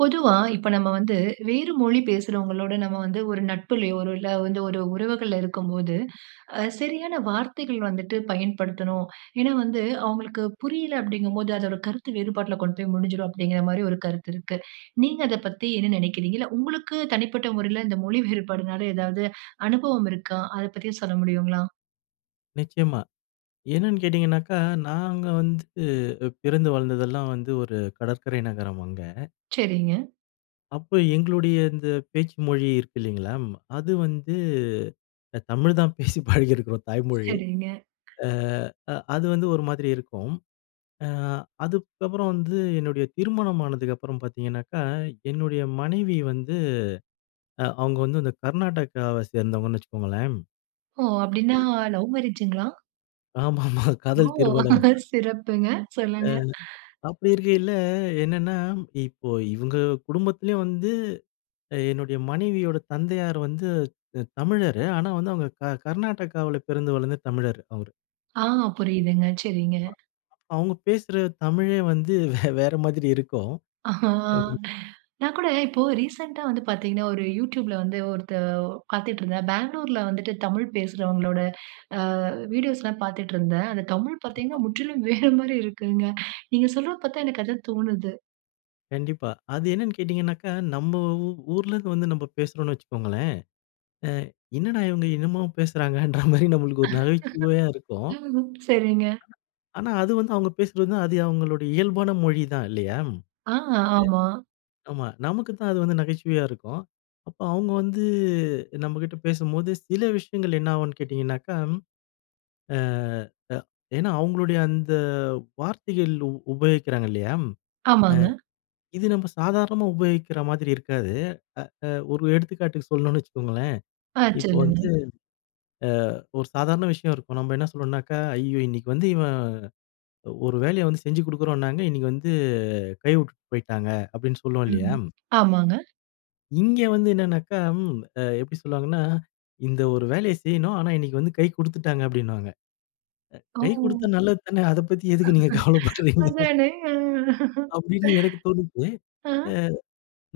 பொதுவா இப்ப நம்ம வந்து, வேறு மொழி பேசுகிறவங்களோட நம்ம வந்து ஒரு நட்புலயோ, இல்ல வந்து ஒரு உறவுகள்ல இருக்கம்போது, அ சரியான வார்த்தைகள் வந்துட்டு பயன்படுத்தணும். ஏன்னா வந்து அவங்களுக்கு புரியல அப்படீங்கும்போது அதோரு கருத்து வேறுபாட்டுல கொண்டு போய் முடிஞ்சிரும், அப்பிடீங்கிற மாரி ஒரு கருத்து இருக்கு. நீங்க அதை பத்தி என்ன நினைக்கிறீங்க? இல்ல, உங்களுக்கு தனிப்பட்ட முறையில இந்த மொழி வேறுபாடுனால ஏதாவது அனுபவம் இருக்கா? அதை பத்தி சொல்ல முடியுங்களா? நிச்சயமா. என்னென்னு கேட்டீங்கனாக்க, நாங்க வந்து பிறந்து வளர்ந்ததெல்லாம் வந்து ஒரு கடற்கரை நகரம், அங்க. சரிங்க. அப்ப எங்களுடைய இந்த பேச்சு மொழி இருக்கு இல்லைங்களா, அது வந்து தமிழ் தான் பேசி பழகியிருக்கிறோம், தாய்மொழி. சரிங்க. அ அ அது வந்து ஒரு மாதிரி இருக்கும். அ அதுக்கப்புறம் வந்து என்னுடைய திருமணம் ஆனதுக்கப்புறம் பார்த்தீங்கனாக்கா, என்னுடைய மனைவி வந்து, அ அவுங்க வந்து அந்த கர்நாடகாவை சேர்ந்தவங்கன்னு வச்சுக்கங்களேன். ஓ! அப்புடீன்னா அ. லவ் மேரேஜுங்களா? ஆமாமா காதல் ஓ! திருமணம். சிறப்புங்க! அ சொல்லுங்க. அப்பிடி இருக்கையில, என்னன்னா இப்போ இவங்க குடும்பத்திலயும் வந்து, என்னுடைய மனைவியோட தந்தையார் வந்து அ தமிழரு. ஆனா வந்து, அவுங்க க கர்நாடகாவுல பிறந்து வளர்ந்த தமிழரு அவரு. ஆ அ புரியுதுங்க, சரிங்க. அவுங்க பேசுற தமிழே வந்து வேற மாதிரி இருக்கும். அஹ்ன் [unintelligible] நான் கூட இப்போ ரீசெண்டா வந்து பார்த்தீங்கன்னா, ஒரு youtubeல வந்து ஒருத்தர் பார்த்துட்டு இருந்தேன். பெங்களூர்ல வந்துட்டு தமிழ் பேசுறவங்களோட அ வீடியோஸ்லாம் பார்த்துட்டு இருந்தேன். அந்த தமிழ் ஆமா. பார்த்தீங்கன்னா, முற்றிலும் வேற மாரி இருக்குங்க. நீங்க சொல்றத பார்த்தா எனக்கு அதான் தோணுது. கண்டிப்பா. அது என்னனு கேட்டீங்கனாக்க, நம்ம ஊர்ல இருந்து வந்து நம்ம பேசுறோம் வச்சுக்கோங்களேன், அ என்னடா இவங்க என்னமோ பேசுறாங்கன்ற மாரி நம்மளுக்கு ஒரு நகைச்சுவையா இருக்கும். ம். சரிங்க. ஆனா, அது வந்து அவங்க பேசுறது வந்து அது அவுங்களுடைய இயல்பான மொழி தான் இல்லையா? ஆ, ஆமா. ஆமா. நமக்கு தான் அது வந்து நகைச்சுவையா இருக்கும். அப்போ அவங்க வந்து நம்மகிட்ட பேசும்போது சில விஷயங்கள் என்ன ஆகும்னு கேட்டீங்கன்னாக்கா, அ ஏன்னா அவங்களுடைய அந்த வார்த்தைகள் உ உபயோகிக்றாங்க இல்லையா, அ ஆமாங்க. இது நம்ம சாதாரணமா உபயோகிக்ற மாதிரி இருக்காது. அ ஒரு எடுத்துக்காட்டுக்கு சொல்லணும்னு வச்சுக்கோங்களேன், ஆ, இப்போ வந்து சொல்லுங்க. அ ஒரு சாதாரண விஷயம் இருக்கும் நம்ம என்ன சொல்லணும்னாக்கா, "ஐயோ! இன்னிக்கு வந்து இவன் ஒரு வேலைய வந்து செஞ்சு குடுக்குறோம்னாங்க, இன்னைக்கு வந்து கை விட்டுட்டு போயிட்டாங்க." அப்டின்னு சொல்லுவோம் இல்லையா. ம். ஆமாங்க. இங்கே வந்து என்னனாக்கா எப்டி சொல்வாங்கன்னா, "இந்த ஒரு வேலைய செய்யணும். ஆனா, இன்னைக்கு வந்து கை குடுத்துட்டாங்க." அப்டின்னுவாங்க. கை குடுத்தா ஓ! நல்லது தான. அத பத்தி எதுக்கு நீங்க கவலப்பட்றீங்க? அதானே. அப்டின்னு எனக்கு தோணுது. அ அ அ.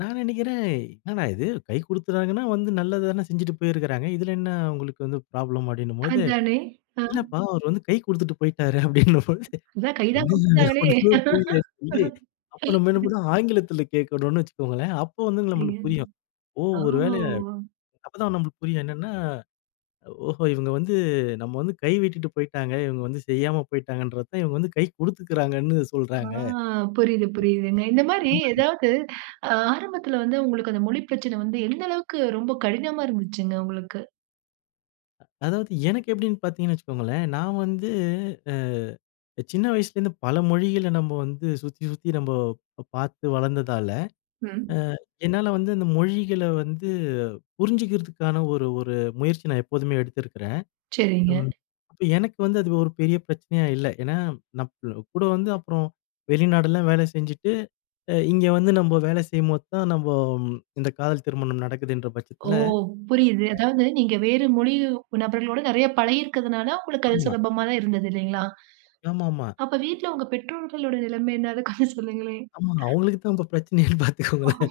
நான் நினைக்கிறன். 'என்னடா இது கை குடுத்துறாங்கன்னா வந்து நல்லது தான செஞ்சுட்டு போயிருக்கிறாங்க. இதுல என்ன அ உங்களுக்கு வந்து ப்ராப்ளம்.' அப்படின்னும்போது. அதானே, ஆ. "இல்லப்பா அவரு வந்து கை குடுத்துட்டு போய்ட்டாரு." அப்டின்னும்போது. அதான் கை தான் என்ன குடுத்துட்டாங்களே. ஒன்னுமே புரியலன்னு சொல்லி. அப்ப நம்ம என்ன ம் பண்ண ஆங்கிலத்துல கேட்கணும்னு வச்சுக்கோங்களேன். அப்போ வந்து சரிஙக. நம்மளுக்கு புரியும். ஓ ஒரு வேள ஓ! அப்பதான் நம்மளுக்கு புரியும். என்னன்னா, ஓஹோ! இவங்க வந்து அ "நம்ம வந்து கை விட்டுட்டு போய்ட்டாங்க. இவங்க வந்து செய்யாம போய்ட்டாங்கங்கன்றத தான். இவங்க வந்து கை குடுத்துக்கிறாங்கன்னு ஆ சொல்றாங்க." புரியுது புரியுதுங்க. இந்த மாரி அந்த மாரி. ஏதாவது ஆரம்பத்துல வந்து உங்களுக்கு அந்த மொழி பிரச்சன வந்து எந்த அளவுக்கு ரொம்ப கடினமா இருந்துச்சுங்க, உங்களுக்கு? அதாவது எனக்கு எப்டின்னு பார்த்திங்கன்னு வச்சுக்கோங்களேன். நான் வந்து அ சின்ன வயசுலேருந்து பல மொழிகள நம்ம வந்து சுத்தி சுத்தி நம்ம பார்த்து வளர்ந்ததால, அ ம். என்னால வந்து அந்த மொழிகள வந்து புரிஞ்சிக்கிறதுக்கான, ஒரு ஒரு முயற்சி நான் எப்போதுமே எடுத்திருக்கிறன். சரிங்க. ம் எனக்கு வந்து அது ஒரு பெரிய பிரச்சனையா இல்ல. ஏனா, நம்ம கூட வந்து அப்புறம் வெளிநாடெல்லாம் வேல செஞ்சுட்டு, அ இங்கே வந்து நம்ம வேல செய்யும்போத்தான் நம்ம இந்த காதல் திருமணம் நடக்குதுன்ற ஓ! பட்சத்துல. புரியுது. அ. அதாவது, நீங்க வேற மொழி நபர்களோடு நெறைய பழகியிருக்கிறதுனால, உங்களுக்கு அது ஆமா. சுலபமா தான் இருந்துது இல்லைங்களா. ஆமாமா. அப்ப வீட்ல உங்க பெற்றோர்களுடைய நிலைமை என்ன? அத [unintelligible] சொல்லுங்களேன். ஆமா. அவங்களுக்கு தான் இப்போ பிரச்சனையானு பார்த்துககோங்களன்.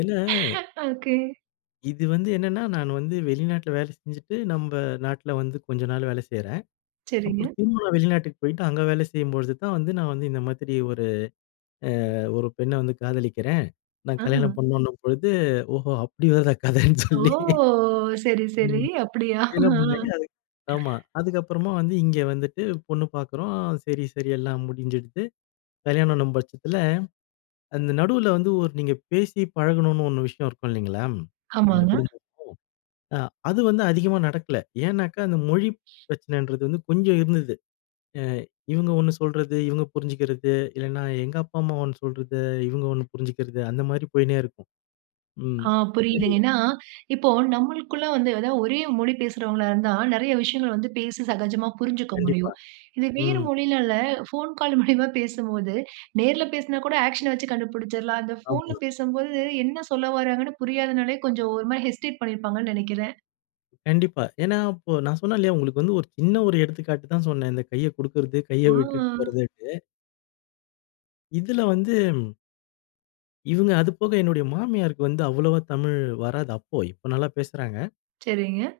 ஏனா. ஓக்கே. இது வந்து என்னன்னா நான் வந்து வெளிநாட்டில வேலை செஞ்சுட்டு, நம்ம நாட்டில வந்து கொஞ்ச நாள் வேல செய்றேன். சரிங்க. அப்புறம் திரும்பவும் நான் வெளிநாட்டுக்கு போயிட்டு அங்க வேல செய்யும்பொழுது தான் வந்து. நான் வந்து இந்த மாதிரி ஒரு அ ஒரு பெண்ணை வந்து காதலிக்கிறேன். நான் கல்யாணம் அ. பண்ணுன்ன பொழுது ஓஹோ! அப்படி வருதா கதைன்னு ஓ! சொல்லி. சரி, சரி ம். அப்படியா? என்ன ஆ. பண்ணாங்க. அது ஆமா. அதுக்கப்புறமா வந்து இங்கே வந்துட்டு பொண்ணு பார்க்குறோம். சரி, சரி எல்லாம் முடிஞ்சுருது. கல்யாணம் பட்சத்தில, அந்த நடுவுல வந்து ஒரு நீங்க பேசி பழகணும்னு ஒரு விஷயம் இருக்கும் இல்லைங்களா. 2 ஆமாங்க. குடும்பமும் அ அது வந்து அதிகமா நடக்கல. ஏன்னாக்கா? அந்த மொழி பிரச்சனைன்றது வந்து கொஞ்சம் இருந்தது. அ இவுங்க 1 சொல்றது, இவுங்க புரிஞ்சுக்கிறது. இல்லைன்னா எங்க அப்பா, அம்மா 1 சொல்றது, இவுங்க 1 புரிஞ்சிக்கிறது. அந்த மாரி போயிட்டே இருக்கும். ம். ஆ [unintelligible] தெரியல புரியுதுங்க, ஏன்னா இப்போ நம்மளுக்குள்ள வந்து ஏதாவது ஒரே மொழி பேசுகிறவங்களா இருந்தா, நெறைய விஷயங்கள் வந்து பேசி சகஜமா புரிஞ்சுக்க கண்டிப்பா. முடியும். இது வேறு ம். மொழினால ஃபோன் கால் மூலியமா பேசும்போது, நேர்ல பேசினா கூட ஆக்ஷனை வச்சு கண்டுபிடிச்சிடலாம். அந்த ஃபோன்ல ஆமா. பேசும்போது என்ன சொல்ல வராங்கன்னு புரியாதனாலே கொஞ்சம் ஒரு மாரி ஹெஸ்டேட் பண்ணியிருப்பாங்கன்னு நெனைக்கிறேன். கண்டிப்பா. ஏன்னா இப்போ நான் சொன்னேன் இல்லயா, உங்களுக்கு வந்து ஒரு சின்ன ஒரு எடுத்துக்காட்டு தான் சொன்னேன். இந்த கைய குடுக்கறது, கைய விட்டுட்டு ஆ. போறதுன்ட்டு. இதில வந்து. இவுங்க அதுபோக என்னுடைய மாமியாருக்கு வந்து அவ்வளோவா தமிழ் வராது அப்போ, இப்ப நல்லா பேசுறாங்க. சரிங்க.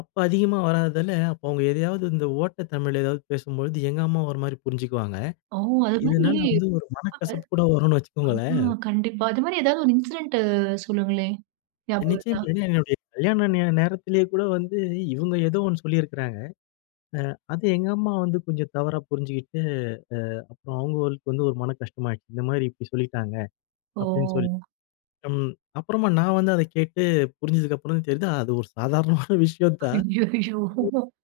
அப்போ அதிகமா வராததால, அப்போ அவங்க எதையாவது இந்த ஓட்ட தமிழ் எதாவது பேசும்பொழுது, எங்க அம்மா ஒரு மாரி புரிஞ்சுக்குவாங்க. ஓ! அது மாரி இதனால வந்து இருக்காங்க. ஒரு மனக்கசப்பு கூட வரும்னு ஆமா. வச்சுக்கோங்களேன். கண்டிப்பா. அது மாரி ஏதாவது ஒரு இன்சிடென்ட்டு சொல்லுங்களேன். ஞாபகம் வருதா? நிச்சயமா. ஏன்னா, என்னுடைய கல்யாண நேர நேரத்திலயே கூட வந்து இவுங்க ஏதோ ஒண்ணு சொல்லியிருக்கிறாங்க. அ அது எங்க அம்மா வந்து கொஞ்சம் தவறா புரிஞ்சுகிட்டு, அ அப்புறம் அவங்களுக்கு வந்து ஒரு மன கஷ்டமாயிடுச்சு. இந்த மாரி இப்டி சொல்லிட்டாங்க அப்படின்னு சொல்லி. ஓ! ம். அப்புறமா நான் வந்து அத கேட்டு புரிஞ்சதுக்கப்புறம் தான் தெரியுது அது ஒரு சாதாரணமான விஷயம் தான். ஐயய்யோ!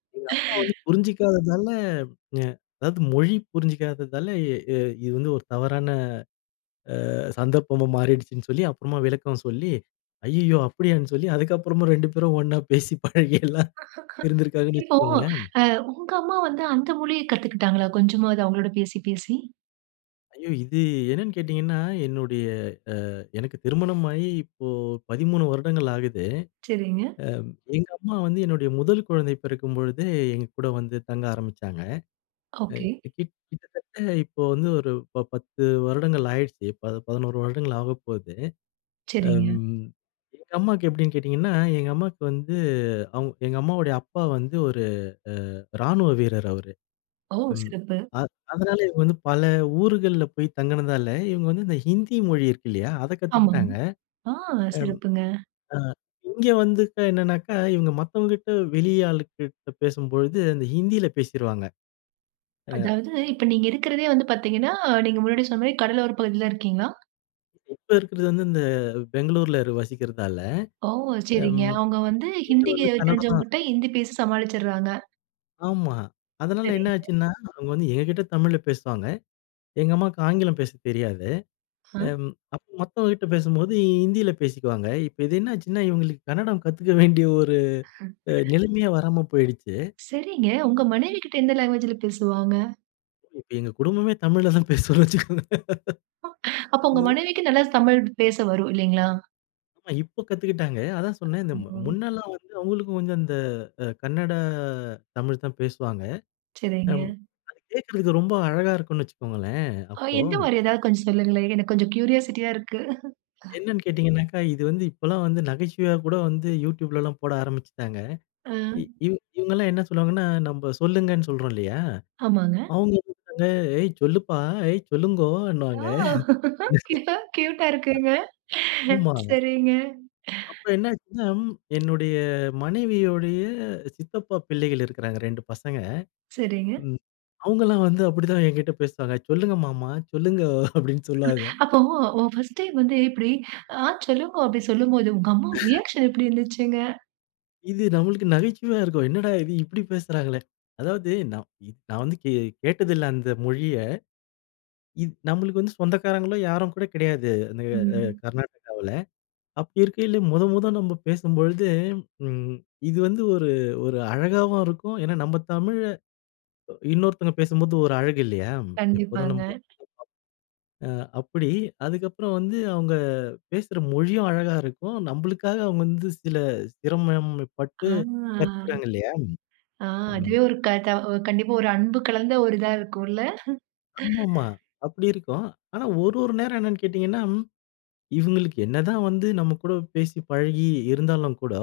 [unintelligible] எங்க அம்மா வந்து புரிஞ்சிக்காததால அ அதாவது மொழி புரிஞ்சிக்காததால, அ இது வந்து ஒரு தவறான அ சந்தர்ப்பமும் மாறிடுச்சுன்னு சொல்லி, அப்புறமா விளக்கம் சொல்லி "ஐய்யய்யோ!" அப்படியான்னு சொல்லி, அதுக்கப்புறமா 2 பேரும் ஒண்ணா பேசி, பழகி எல்லாம் இருந்திருக்காங்கன்னு இப்போ வச்சுக்கோங்களேன். அ உங்க அம்மா வந்து அந்த மொழிய கத்துக்குட்டாங்களா கொஞ்சமாவது அவங்களோட பேசி, பேசி? ஐயோ! இது என்னன்னு கேட்டிங்கன்னா, என்னுடைய அ எனக்கு திருமணம் ஆயி, இப்போ 13 வருடங்கள் ஆகுது. சரிங்க. அ எங்க அம்மா வந்து என்னுடைய முதல் குழந்தை பிறக்கும்பொழுது, எங்க கூட வந்து தங்க ஆரம்பிச்சாங்க. அ ஓகே. கிட் கிட்டத்தட்ட இப்போ வந்து ஒரு ப 10 வருடங்கள் ஆயிடுச்சு. இப்போ 11 வருடங்கள் ஆகப்போகுது. சரிங்க. அம், எங்க அம்மாவுக்கு எப்படின்னு கேட்டிங்கன்னா? எங்க அம்மாவுக்கு வந்து, அவு எங்க அம்மாவோட அப்பா வந்து ஒரு ராணுவ வீரர். அவரு ஓ! ம் சிறப்பு. அதனால இவுங்க வந்து பல ஊர்கள்ல போய் தங்கினதால இவங்க வந்து இந்த ஹிந்தி மொழி இருக்குது இல்லையா, அத ஆமாங்க, கத்துக்கிட்டாங்க. ஆ அம் சிறப்புங்க! அ இங்க வந்து என்னன்னா, இவங்க மத்தவங்ககிட்ட வெளி ஆள்கிட்ட பேசும்பொழுது அந்த ஹிந்தியில பேசிருவாங்க. ஆ. அதாவது இப்போ நீங்க இருக்கிறதே வந்து பார்த்தீங்கன்னா, நீங்க முன்னாடி சொன்ன மாதிரி கடலோர பகுதியில இருக்கீங்களா? இப்ப இருக்கறது வந்து இந்த பெங்களூர்ல வசிக்கிறதால ஓ! சரிங்க. அவங்க வந்து ஹிந்தி வந்து கன்னடம் தான். தெரிஞ்சவங்ககிட்ட ஹிந்தி பேசி சமாளிச்சர்றாங்க. ஆமா, அதனால என்ன சரிங்க. ஆச்சுன்னா? அவங்க வந்து எங்ககிட்ட தமிழ்ல பேசுவாங்க. எங்க அம்மாவுக்கு ஆங்கிலம் பேச தெரியாது. ஹா. அம் அப்ப மத்தவங்ககிட்ட பேசும்போது ஹிந்தியில பேசிக்குவாங்க. இப்போ இது என்ன ஆச்சுன்னா? இவங்களுக்கு கன்னடம் கத்துக்க வேண்டிய ஒரு அ நிலமையே வராம போய்ருச்சு. சரிங்க. உங்க மனைவி கிட்ட எந்த லாங்குவேஜ்‌ல பேசுவாங்க? இப்ப எங்க குடும்பமே, தமிழ்ல தான் பேசுவோன்னு வச்சிக்கோங்க. அப்போ உங்க ம். மனைவிக்கு நல்லா தமிழ் பேச வரும் இல்லைங்களா? அ இப்ப கத்துக்கிட்டாங்க. அதான் சொன்னேன். இந்த ஓ! முன்னெல்லாம் வந்து, அவுங்களுக்கும் கொஞ்சம் அந்த, அ கன்னட தமிழ் தான் பேசுவாங்க. அம் சரிங்க. அது கேக்குறதுக்கு ரொம்ப அழகா இருக்கும்னு வச்சிக்கோங்களேன். அ அப்போ, எந்த மாதிரி, ஏதாவது கொஞ்சம் சொல்லுங்களேன். எனக்கு கொஞ்சம் கியூரியாசிட்டியா இருக்கு. அ. என்னன்னு கேட்டீங்கன்னாக்கா, இது வந்து, இப்போலாம் வந்து, நகைச்சுவையா கூட வந்து YouTubeலலாம் போட ஆரம்பிச்சுட்டாங்க. அ. இ இவு இவுங்க எல்லாம் என்ன சொல்லுவாங்கன்னா, நம்ப சொல்லுங்கன்னு சொல்றோம் இல்லையா, ஆமாங்க. அவுங்க வந்து ஏய் ச்சொல்லுப்பா, ஏய் ஓ! ச்சொல்லுங்கோன்னுவாங்க. க்யூட்டா, க்யூட்‌டா இருக்குங்க. ஆமாமா. சரிங்க. அப்போ என்ன ஆச்சுன்னா, என்னுடைய மனைவியுடைய சித்தப்பா பிள்ளைகள் இருக்குறாங்க. 2 பசங்க. சரிங்க. ம் அவுங்கல்லாம் வந்து, அப்படித்தான் என்கிட்ட பேசுவாங்க. "சொல்லுங்க மாமா, சொல்லுங்கோ" அப்படின்னு சொல்வாங்க. அப்போ உன் ஃபர்ஸ்ட் டைம் வந்து, இப்படி ஆ "சொல்லுங்கோ" அப்டி சொல்லும்போது, உங்க அம்மாவுக்கு ரியாக்ஷன் எப்டி இருந்துச்சுங்க? இது நம்மளுக்கு நகைச்சுவையா இருக்கும். என்னடா இது இப்டி பேசுறாங்களே. அதாவது நான் இ நான் வந்து கே கேட்டதில்ல. அந்த மொழிய. இது நம்மளுக்கு வந்து சொந்தக்காரங்களும் யாரும் கூட கிடையாது. அந்த எ அ ம். கர்நாட்டகாவுல. அப்படி இருக்கையில, மொத மொத நம்ப பேசும்பொழுது, ம் இது வந்து ஒரு, ஒரு அழகாவும் இருக்கும். ஏன்னா நம்ப தமிழ்ல, இன்னொருத்தங்க பேசும்போது, ஒரு அழகு இல்லையா, எப்போதும் கண்டிப்பாங்க. நமக்கு. [unintelligible] ஆ அப்புடி அதுக்கப்புறம் வந்து, அவுங்க பேசுற மொழியும் அழகா இருக்கும். நம்பளுக்காக அவங்க வந்து, சில சிரமப்பட்டு ஆ கற்கிறாங்க இல்லையா? அ ம். அதுவே ஒரு க த ஒ கண்டிப்பா ஒரு அன்பு கலந்த ஒரு இதா இருக்கும்ல! ஆமாமா. அப்டி இருக்கும். ஆனா, ஒரு ஒரு நேரம் என்னன்னு கேட்டிங்கன்னா, இவுங்களுக்கு என்னதான் வந்து நம்ம கூட பேசி பழகி இருந்தாலும் கூட,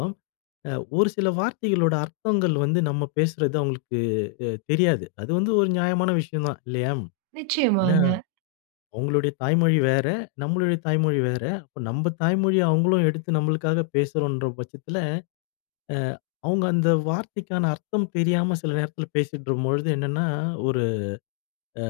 அ ஒரு சில வார்த்தைகளோட அர்த்தங்கள் வந்து, நம்ம பேசுறது அவுங்களுக்கு அ தெரியாது. அது வந்து ஒரு நியாயமான விஷயம் தான், இல்லையா. ம் ஏன்னா, நிச்சயமாங்க. அவங்களுடைய தாய்மொழி வேற, நம்மளுடைய தாய்மொழி வேற, அப்போ நம்ப தாய்மொழிய, அவுங்களும் எடுத்து, நம்பளுக்காக பேசுறோன்ற பட்சத்தில, அ அவுங்க அந்த வார்த்தைக்கான அர்த்தம் தெரியாம, சில நேரத்தில பேசிட்ரும்பொழுது என்னன்னா, ஒரு அ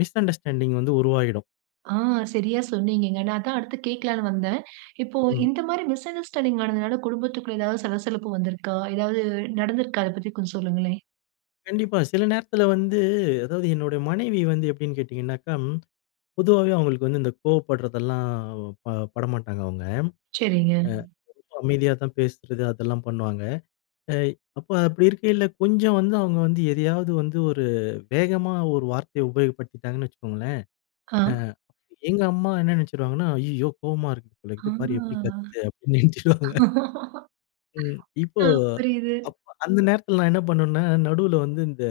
மிஸ் அண்டர்ஸ்டாண்டிங் வந்து உருவாயிடும். ஆ, சரியா சொன்னீங்கங்க. நா அதான் அடுத்து கேட்கலான்னு வந்தேன். இப்போ ம். இந்த மாரி மிஸ் அண்டர்ஸ்டாண்டிங் நடந்ததுனால குடும்பத்துக்குள்ள எதாவது சலசலப்பு வந்திருக்கா? ஏதாவது நடந்திருக்கா? அதை பத்தி கொஞ்ச சொல்லுங்களே. கண்டிப்பா. சில நேரத்துல வந்து அதாவது என்னுடைய மனைவி வந்து எப்டீன்னு கேட்டீங்கன்னாக்கா, பொதுவாவே அவங்களுக்கு வந்து இந்த கோவப்பட்றதெல்லாம், ப பட மாட்டாங்க அவங்க. அ, செரிங்க. ரொம்ப அமைதியா தான் பேசுறது அதெல்லாம் பண்ணுவாங்க. எ அப்ப அப்படி இருக்கைல கொஞ்ச வந்து அவங்க வந்து எதையாவது வந்து ஒரு வேகமா ஒரு வார்த்தைய உபயோகப்படுத்திட்டாங்கன்னு வச்சுக்கோங்களேன். அ. அ, எங்க அம்மா என்ன நினச்சுருவாங்கன்னா, "ஐயயோ! கோவமா இருக்குது போல ஆ. இது. பாரு எப்டி கத்துது" அப்டீன்னு ஆ. நினைச்சிடுவாங்க. ம். இப்போ, ம். புரியுது. அப்ப அந்த நேரத்தில நான் என்ன பண்ணவேன்னா, நடுவுல வந்து இந்த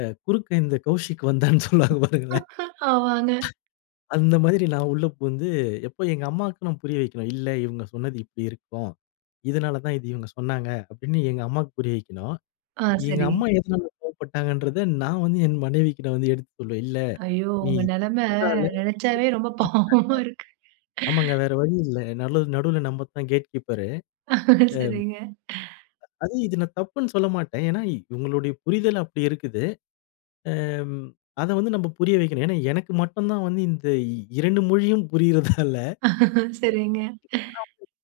அ "குறுக்க இந்த கௌசிக் வந்தான்னு" சொல்லுவாங்க பாருங்களேன். ஆமாங்க. அந்த மாதிரி நான் உள்ள புகுந்து, இப்ப எங்க அம்மாக்கு நான் புரிய வைக்கணும். "இல்ல, இவங்க சொன்னது இப்பிடி இருக்கும். இதனால தான் இது இவங்க சொன்னாங்க" அப்டீன்னு எங்க அம்மாக்கு புரிய வைக்கணும். ஆ, எங்க செரி. அம்மா எதனால கோவப்பட்டாங்கன்றத நான் வந்து என் மனைவிக்கிட வந்து எடுத்து சொல்வேன். "இல்ல. ஐயோ! நீ உங்க இத நெலமை சொன்னதால, இத நினைச்சாவே ரொம்ப இப்டி பாவமா இருக்கு. புரிஞ்சுக்கிட்டாங்க". ஆமாங்க வேற வழி இல்ல. நலு நடு நடுவுல நம்ம தான் கேட் கீப்பரு. எம் சரிங்க. அது இது நான் தப்புன்னு சொல்லமாட்டேன். ஏன்னா, இவங்களோட புரிதல் அப்டி இருக்குது. ஏம் அத வந்து நாம புரிய வைக்கணும். ஏன்னா, எனக்கு மட்டும் தான் வந்து இந்த இ இரண்டு மொழியும் புரியிறதால சரிங்க.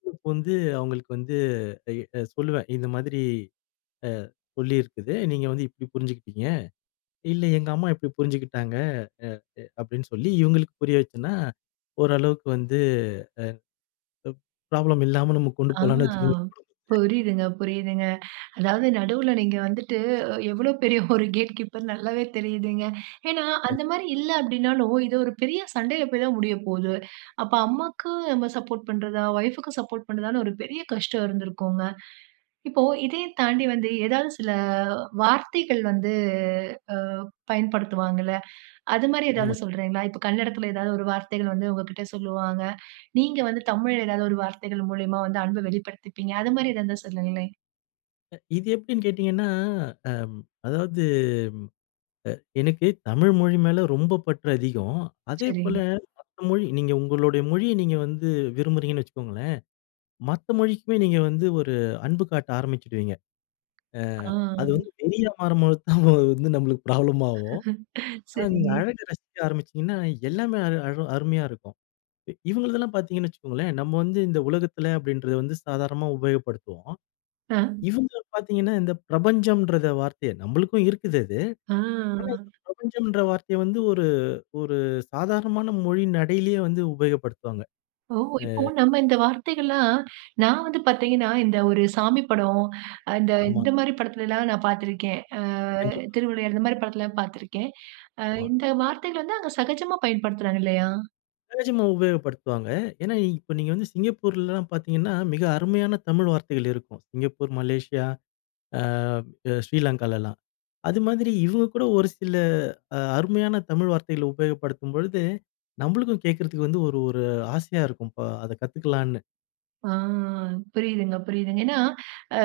[unintelligible] வந்து அவங்களுக்கு வந்து அ, சொல்லுவேன் "இந்த மாதிரி அ, சொல்லியிருக்குது, நீங்க வந்து இப்டி புரிஞ்சுகிட்டீங்க." "இல்ல எங்க அம்மா இப்டி புரிஞ்சுகிட்டாங்க" அ, அ அப்படின்னு சொல்லி இவ்ங்களுக்கு புரிய வச்சேன்னா, ஓரளவுக்கு வந்து அ, ப் ப்ராப்ளம் இல்லாம நம்ம கொண்டு ஆ, போலாம்னு வச்சுக்கோங்க குடும்பத்த. புரியுதுங்க, புரியுதுங்க. அதாவது நடுவுல நீங்க வந்துட்டு, அ எவ்ளோ பெரிய ஒரு கேட் கீப்பர் நல்லாவே தெரியுதுங்க. ஏன்னா, அந்த கண்டிப் மாரி இல்ல அப்டீன்னாலும், இது ஒரு பெரிய சண்டையில போயி தான் முடியப்போது. அப்போ, அம்மாக்கு நம்ம சப்போர்ட் பண்ணுறதா? ஒய்ஃபுக்கு சப்போர்ட் பண்ணுறதான்னு ஒரு பெரிய கஷ்டம் இருந்திருக்குங்க. இப்போ, இதயும் தாண்டி வந்து ஏதாவது சில அ வார்த்தைகள் வந்து அ, பயன்படுத்துவாங்கல? அது மாரி ஏதாவது ஆமா. சொல்றேங்களா? இப்போ கன்னடத்தில ஏதாவது ஒரு வார்த்தைகள் வந்து உங்க கிட்ட சொல்லுவாங்க. நீங்க வந்து தமிழ்ல ஏதாவது ஒரு வார்த்தைகள் மூலியமா வந்து அன்பை வெளிப்படுத்திப்பீங்க. அது மாரி ஏதாவது இருந்தா சொல்லுங்களேன். அ இது எப்டின்னு கேட்டிங்கன்னா, அம் அதாவது அ எனக்கு தமிழ் மொழி மேல ரொம்ப பற்று அதிகம். அதேபோல சரிங்க. மற்ற மொழி நீங்க உங்களுடைய மொழிய நீங்க வந்து விரும்புறீங்கன்னு வச்சுக்கோங்களேன், மத்த மொழிக்குமே நீங்க வந்து ஒரு அன்பு காட்ட ஆரம்பிச்சுடுவீங்க. அ ஆ. அது வந்து வெறியா மாறும்போது தான் வந்து நம்மளுக்கு ப்ராப்ளம் ஆகும். ஆனா நீங்க சரிங்க. அழக ரசிக்க ஆரம்பிச்சிட்டீங்கன்னா எல்லாமே அழ அழ அருமையா இருக்கும். இ இவங்களுதெல்லாம் பாத்தீங்கன்னு வச்சுக்கோங்களேன் நம்ம வந்து இந்த உலகத்துல அப்டின்றத வந்து சாதாரணமா உபயோகப்படுத்துவோம். அ. இவங்க பாத்தீங்கன்னா இந்த பிரபஞ்சம்ன்றத வார்த்தைய நம்மளுக்கும் இருக்குது அது. ஆ. ஆனா, இந்த பிரபஞ்சம்ன்ற வார்த்தைய வந்து ஒரு ஒரு சாதாரணமான மொழி நடையிலயே வந்து உபயோகப்படுத்துவாங்க. ஓ! அ. இப்போ நம்ம இந்த வார்த்தைகள்லாம் நான் வந்து பாத்தீங்கன்னா, இந்த ஒரு சாமி படம், அ இந்த ஆமா. இந்த மாரி படத்துலலாம் நான் பாத்துருக்கேன். அ கண்டிப்பா. திருவிளையாடல் இந்த மாரி படத்துலலாம் பாத்துருக்கேன். அ வா இந்த வார்த்தைகள் வந்து அங்க சகஜமா பயன்படுத்துறாங்க இல்லையா? தேஜும உபயோகப்படுத்துவாங்க. ஏனா, இ இப்ப நீங்க வந்து சிங்கப்பூர்லலாம் பாத்தீங்கன்னா, மிக அருமையான தமிழ் வார்த்தைகள் இருக்கும் சிங்கப்பூர், மலேசியா, அ அ ஸ்ரீலங்காலலாம். அதுமாதிரி இவங்க கூட ஒரு சில அ அருமையான தமிழ் வார்த்தைகள உபயோகப்படுத்தும்பொழுது நம்ளுக்கும் கேட்கறதுக்கு வந்து ஒரு ஒரு ஆசையா இருக்கும் இப்ப அத கத்துக்கலான்னு. ஆ புரியுதுங்க, புரியுதுங்க. ஏனா,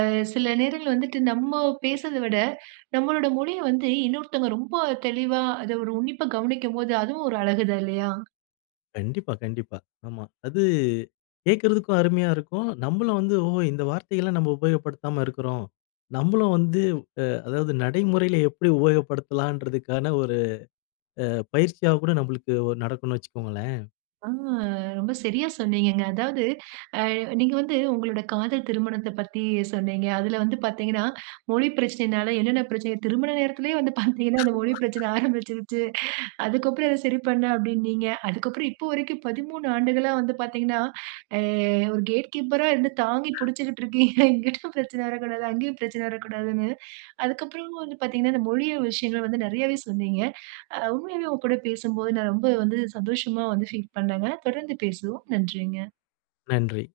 அ சில நேரங்கள்ல வந்துட்டு நம்ம பேசுறத விட, நம்மளோட மொழிய வந்து இன்னொருத்தங்க ரொம்ப தெளிவா அத ஒரு உன்னிப்பா கவனிக்கும்போது அதுவும் ஒரு அழகு தான் இல்லையா? கண்டிப்பா, கண்டிப்பா. ஆமா. அது கேக்குறதுக்கும் அருமையா இருக்கும். நம்மளும் வந்து ஓஹோ, இந்த வார்த்தைலாம் நம்ம உபயோகப்படுத்தாம இருக்குறோம். நம்மளும் வந்து, அ அதாவது நடைமுறையில எப்டி உபயோகப்படுத்தலான்றதுக்கான ஒரு அ பயிற்சியா கூட நம்ளுக்கு ஒரு நடக்குன்னு வச்சுக்கோங்களேன். அ ரொம்ப சரியா சொன்னீங்கங்க. அதாவது, அ நீங்க வந்து உங்களோட காதல் திருமணத்த பத்தி சொன்னீங்க, அதுல வந்து பாத்தீங்கன்னா, மொழி பிரச்சனனாலே என்னென்ன பிரச்சனைக திருமண நேரத்திலயே வந்து பாத்தீங்கன்னா, அந்த மொழி பிரச்சன ஆரம்பிச்சுருச்சு. அதுக்கப்றம் அத சரி பண்ணேன் அப்டீன்னீங்க. அதுக்கப்றம் இப்போ வரைக்கும் 13 வந்து பாத்தீங்கன்னா, அ ஒரு கேட் கீப்பரா இருந்து தாங்கி புடிச்சுக்கிட்டு இருக்கீங்க, இங்கிட்டும் பிரச்சன வரக்கூடாது அங்கயும் பிரச்சன வரக்கூடாதுனு. அதுக்கப்புறமும் வந்து பாத்தீங்கனா இந்த மொழிய விஷயங்கள வந்து நிறையவே சொன்னீங்க. அ உண்மையாவே உங்க கூட பேசும்போது நான் ரொம்ப வந்து சந்தோஷமா வந்து ஃபீல் பண்னேங்க. தொடர்ந்து பேசுவோம். நன்றிங்க. நன்றி.